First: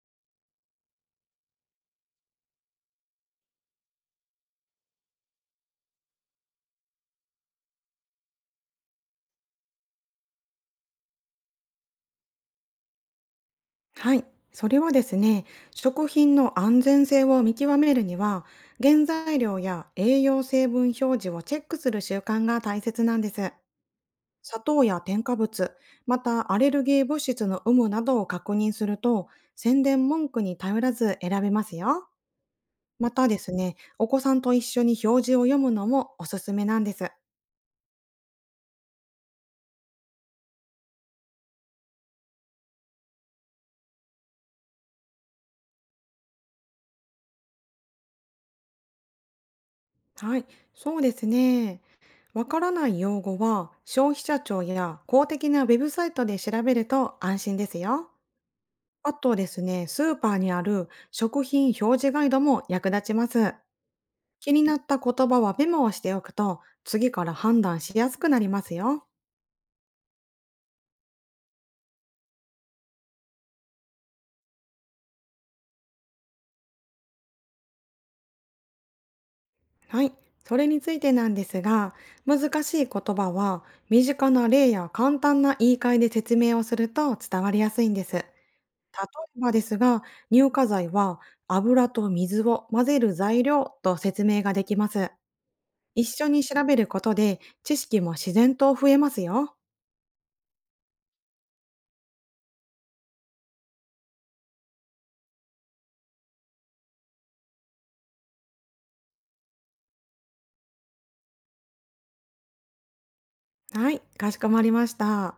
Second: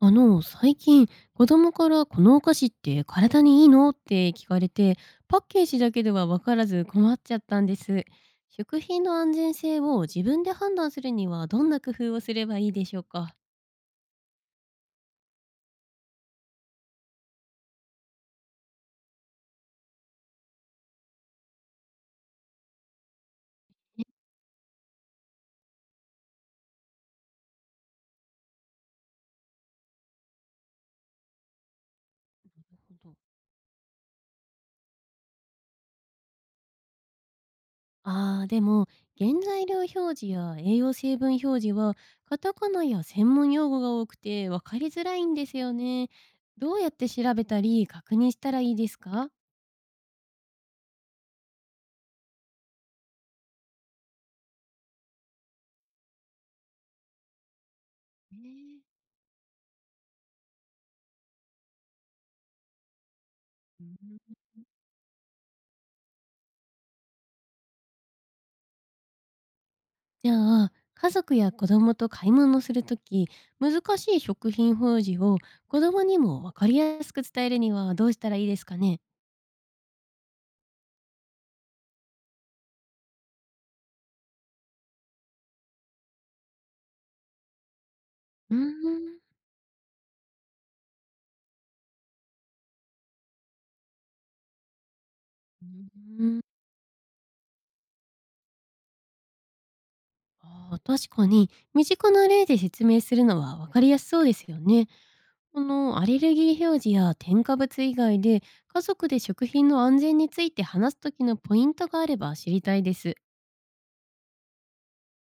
最近、子供からこのお菓子って体にいいのって聞かれて、パッケージだけでは分からず困っちゃったんです。食品の安全性を自分で判断するにはどんな工夫をすればいいでしょうかはい、それはですね、食品の安全性を見極めるには、原材料や栄養成分表示をチェックする習慣が大切なんです。ね？砂糖や添加物、またアレルギー物質の有無などを確認すると、宣伝文句に頼らず選べますよ。またですね、お子さんと一緒に表示を読むのもおすすめなんです。あー、でも、原材料表示や栄養成分表示は、カタカナや専門用語が多くて分かりづらいんですよね。どうやって調べたり確認したらいいですか？はい、そうですね。わからない用語は消費者庁や公的なウェブサイトで調べると安心ですよ。ねえ。あとですね、スーパーにある食品表示ガイドも役立ちます。うん。気になった言葉はメモをしておくと次から判断しやすくなりますよ。じゃあ家族や子供と買い物するとき、難しい食品表示を子供にも分かりやすく伝えるにはどうしたらいいですかね？はい、それについてなんですが、難しい言葉は身近な例や簡単な言い換えで説明をすると伝わりやすいんです。例うーん。えばですが、乳化剤は油と水を混ぜる材料と説明ができます。一うー緒ん。に調べることで知識も自然と増えますよ。あー、確かに身近な例で説明するのは分かりやすそうですよね。このアレルギー表示や添加物以外で、家族で食品の安全について話す時のポイントがあれば知りたいです。はい、かしこまりました。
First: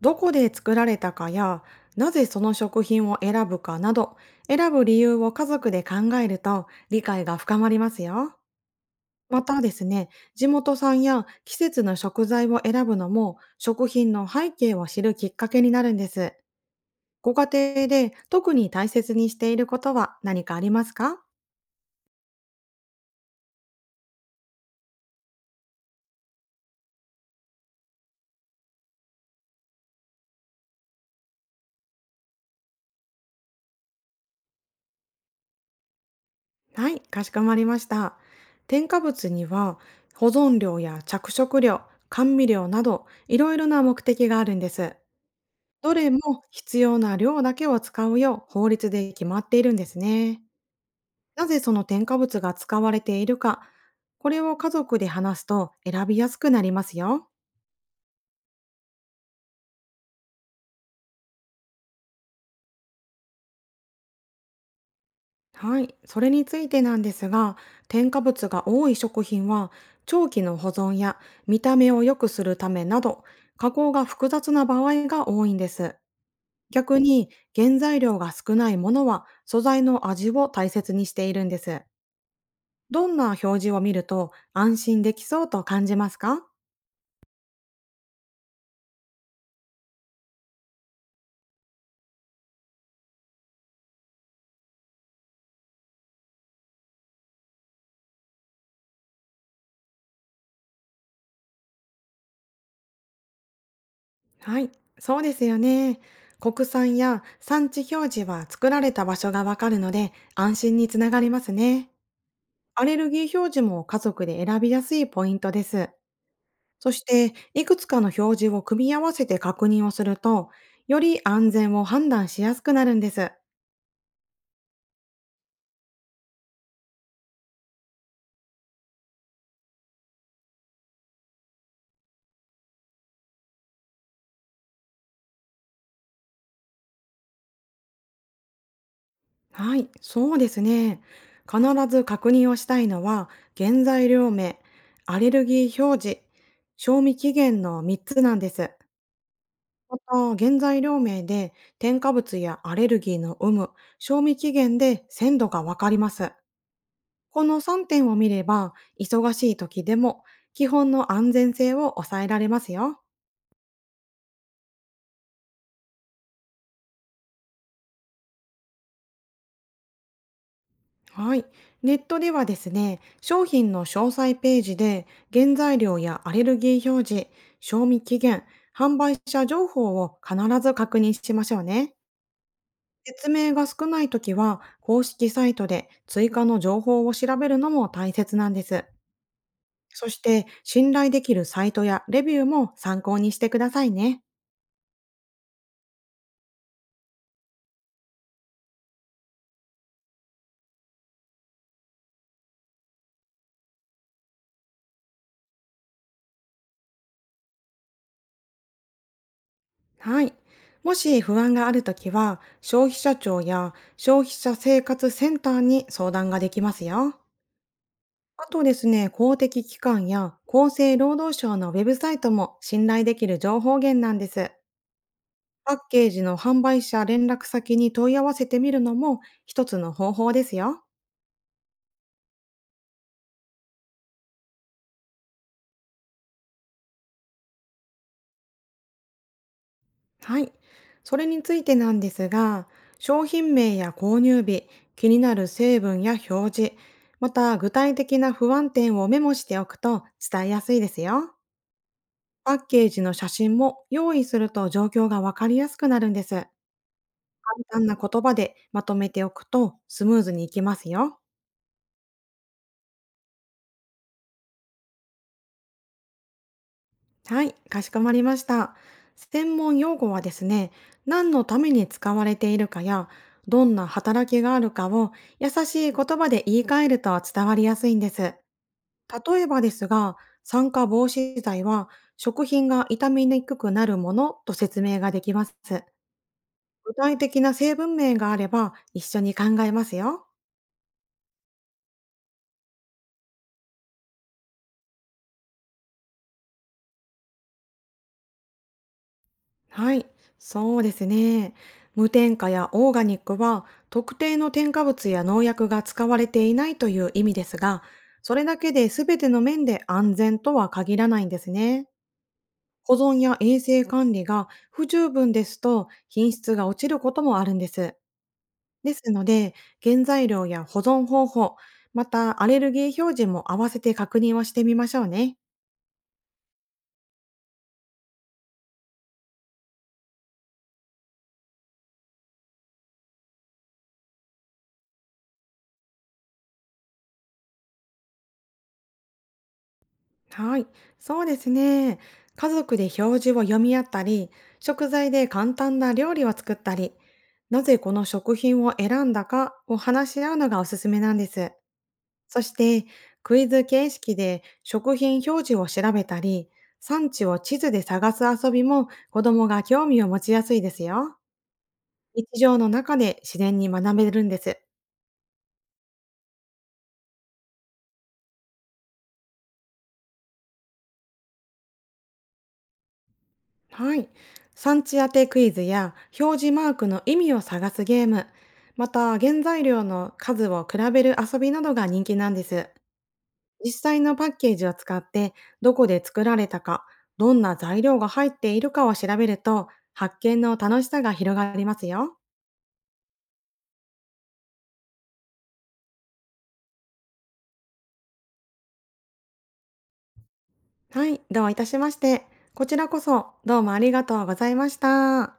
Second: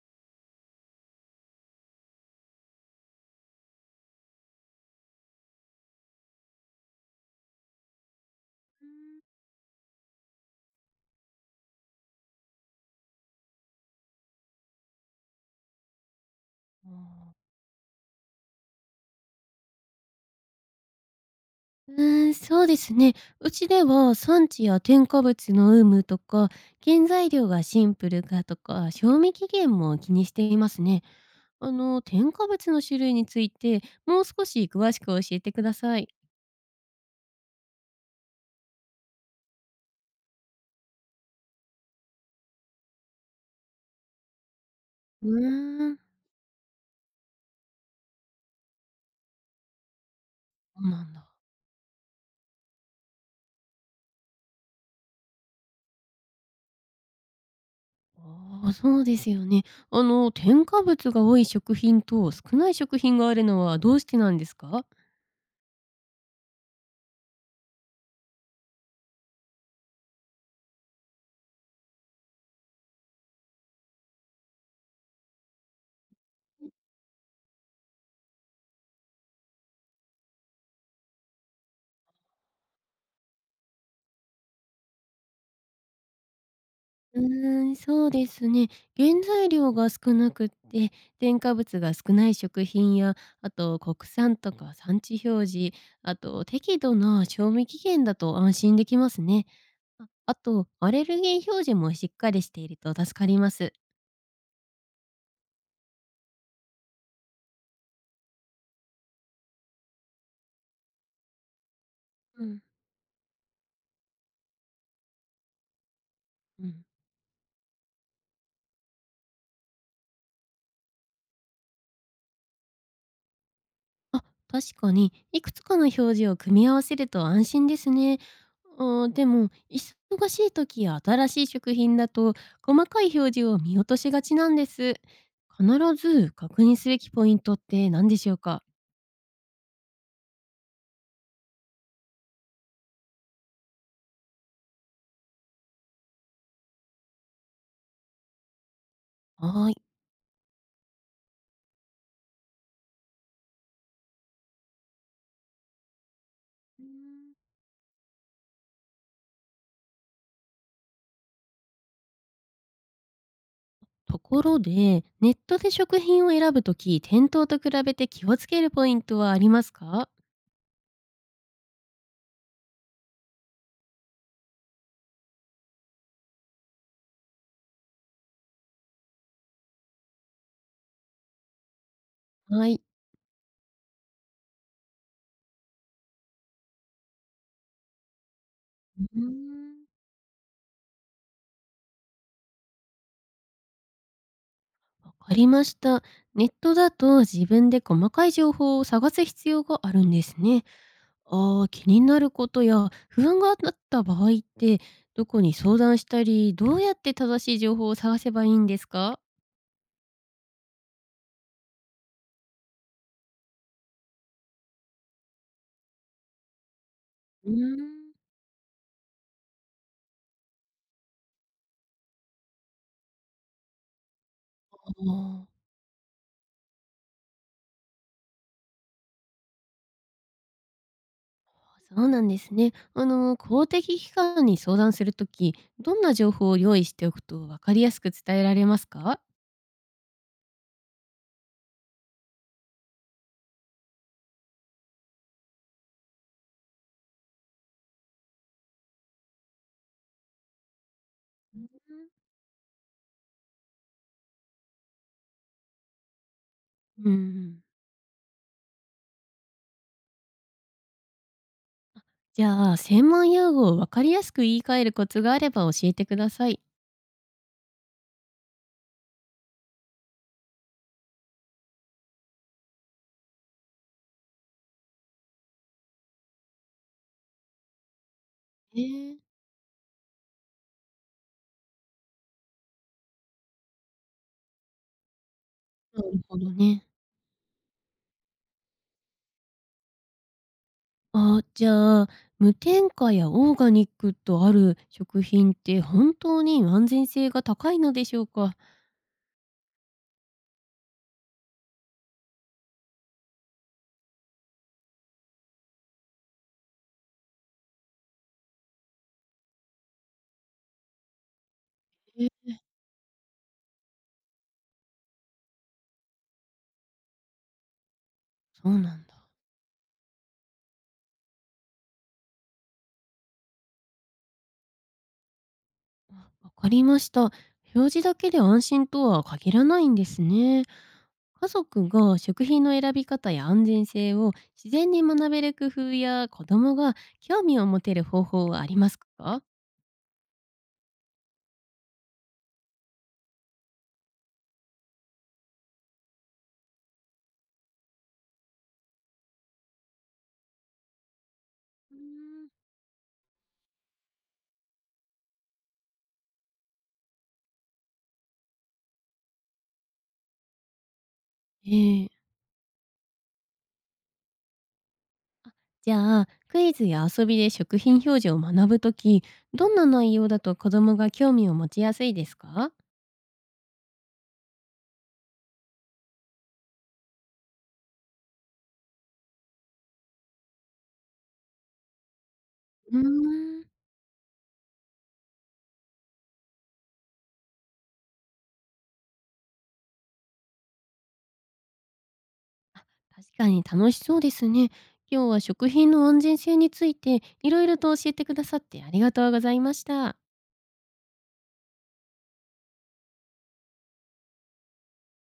どこで作られたかや、なぜその食品を選ぶかなど、選ぶ理由を家族で考えると理解が深まりますよ。またですね、地元産や季節の食材を選ぶのも食品の背景を知るきっかけになるんです。あごー。家庭で特に大切にしていることは何かありますか？うーん、そうですね。うちでは産地や添加物の有無とか、原材料がシンプルかとか、賞味期限も気にしていますね。添加物の種類について、もう少し詳しく教えてください。はい、かしこまりました。添加物には保存料や着色料、甘味料などいろいろな目的があるんです。うーどん、れも必要な量だけを使うよう法律で決まっているんですね。そうなんだ。なぜその添加物が使われているか、これを家族で話すと選びやすくなりますよ。ああ、そうですよね。添加物が多い食品と少ない食品があるのはどうしてなんですか？はい、それについてなんですが、添加物が多い食品は、長期の保存や見た目を良くするためなど、加工が複雑な場合が多いんです。逆に、原材料が少ないものは、素材の味を大切にしているんです。どんな表示を見ると安心できそうと感じますか？うーん、そうですね。原材料が少なくって、添加物が少ない食品や、あと国産とか産地表示、あと適度な賞味期限だと安心できますね。ああと、アレルギー表示もしっかりしていると助かります。はい、そうですよね。国産や産地表示は作られた場所がわかるので、安心につながりますね。うん。アレルギー表示も家族で選びやすいポイントです。うん。そして、いくつかの表示を組み合わせて確認をすると、より安全を判断しやすくなるんです。あ、確かに、いくつかの表示を組み合わせると安心ですね。あー、でも、忙しい時や新しい食品だと、細かい表示を見落としがちなんです。必ず確認すべきポイントって何でしょうか？はい、そうですね。必ず確認をしたいのは、原材料名、アレルギー表示、賞味期限の3つなんです。はい。また、原材料名で添加物やアレルギーの有無、賞味期限で鮮度がわかります。この3点を見れば、忙しい時でも基本の安全性を抑えられますよ。ところで、ネットで食品を選ぶとき、店頭と比べて気をつけるポイントはありますか？はい。ネットではですね、商品の詳細ページで原材料やアレルギー表示、賞味期限、販売者情報を必ず確認しましょうね。はい。説明が少ない時は、公式サイトで追加の情報を調べるのも大切なんです。うーん。そして、信頼できるサイトやレビューも参考にしてくださいね。わかりました。ネットだと自分で細かい情報を探す必要があるんですね。ああ、気になることや不安があった場合って、どこに相談したり、どうやって正しい情報を探せばいいんですか？はい。もし不安があるときは、消費者庁や消費者生活センターに相談ができますよ。うーん。あとですね、公的機関や厚生労働省のウェブサイトも信頼できる情報源なんです。ああ、パッケージの販売者連絡先に問い合わせてみるのも一つの方法ですよ。そうなんですね。公的機関に相談するときどんな情報を用意しておくと分かりやすく伝えられますか？はい。それについてなんですが、商品名や購入日、気になる成分や表示、また具体的な不安点をメモしておくと伝えやすいですよ。うん。パッケージの写真も用意すると状況がわかりやすくなるんです。うん。簡単な言葉でまとめておくとスムーズにいきますよ。じゃあ、専門用語を分かりやすく言い換えるコツがあれば教えてください。はい、かしこまりました。専門用語はですね、何のために使われているかや、どんな働きがあるかを優しい言葉で言い換えると伝わりやすいんです。ええ、例えばですが、酸化防止剤は食品が傷みにくくなるものと説明ができます。なるほどね。具体的な成分名があれば一緒に考えますよ。あ、じゃあ、無添加やオーガニックとある食品って本当に安全性が高いのでしょうか？はい、そうですね。無添加やオーガニックは特定の添加物や農薬が使われていないという意味ですが、それだけで全ての面で安全とは限らないんですね。え、保存や衛生管理が不十分ですと品質が落ちることもあるんです。そうでなんすのだ。で、原材料や保存方法、またアレルギー表示も合わせて確認をしてみましょうね。わかりました。表示だけで安心とは限らないんですね。家族が食品の選び方や安全性を自然に学べる工夫や、子供が興味を持てる方法はありますか？はい、そうですね。家族で表示を読み合ったり、食材で簡単な料理を作ったり、なぜこの食品を選んだかを話し合うのがおすすめなんです。うーそん。して、クイズ形式で食品表示を調べたり、産地を地図で探す遊びも子供が興味を持ちやすいですよ。ええ。日常の中で自然に学べるんです。じゃあクイズや遊びで食品表示を学ぶとき、どんな内容だと子供が興味を持ちやすいですか？はい。産地当てクイズや表示マークの意味を探すゲーム、また原材料の数を比べる遊びなどが人気なんです。うーん。実際のパッケージを使ってどこで作られたか、どんな材料が入っているかを調べると発見の楽しさが広がりますよ。確かに楽しそうですね。今日は食品の安全性についていろいろと教えてくださってありがとうございました。はい、どういたしまして。こちらこそどうもありがとうございました。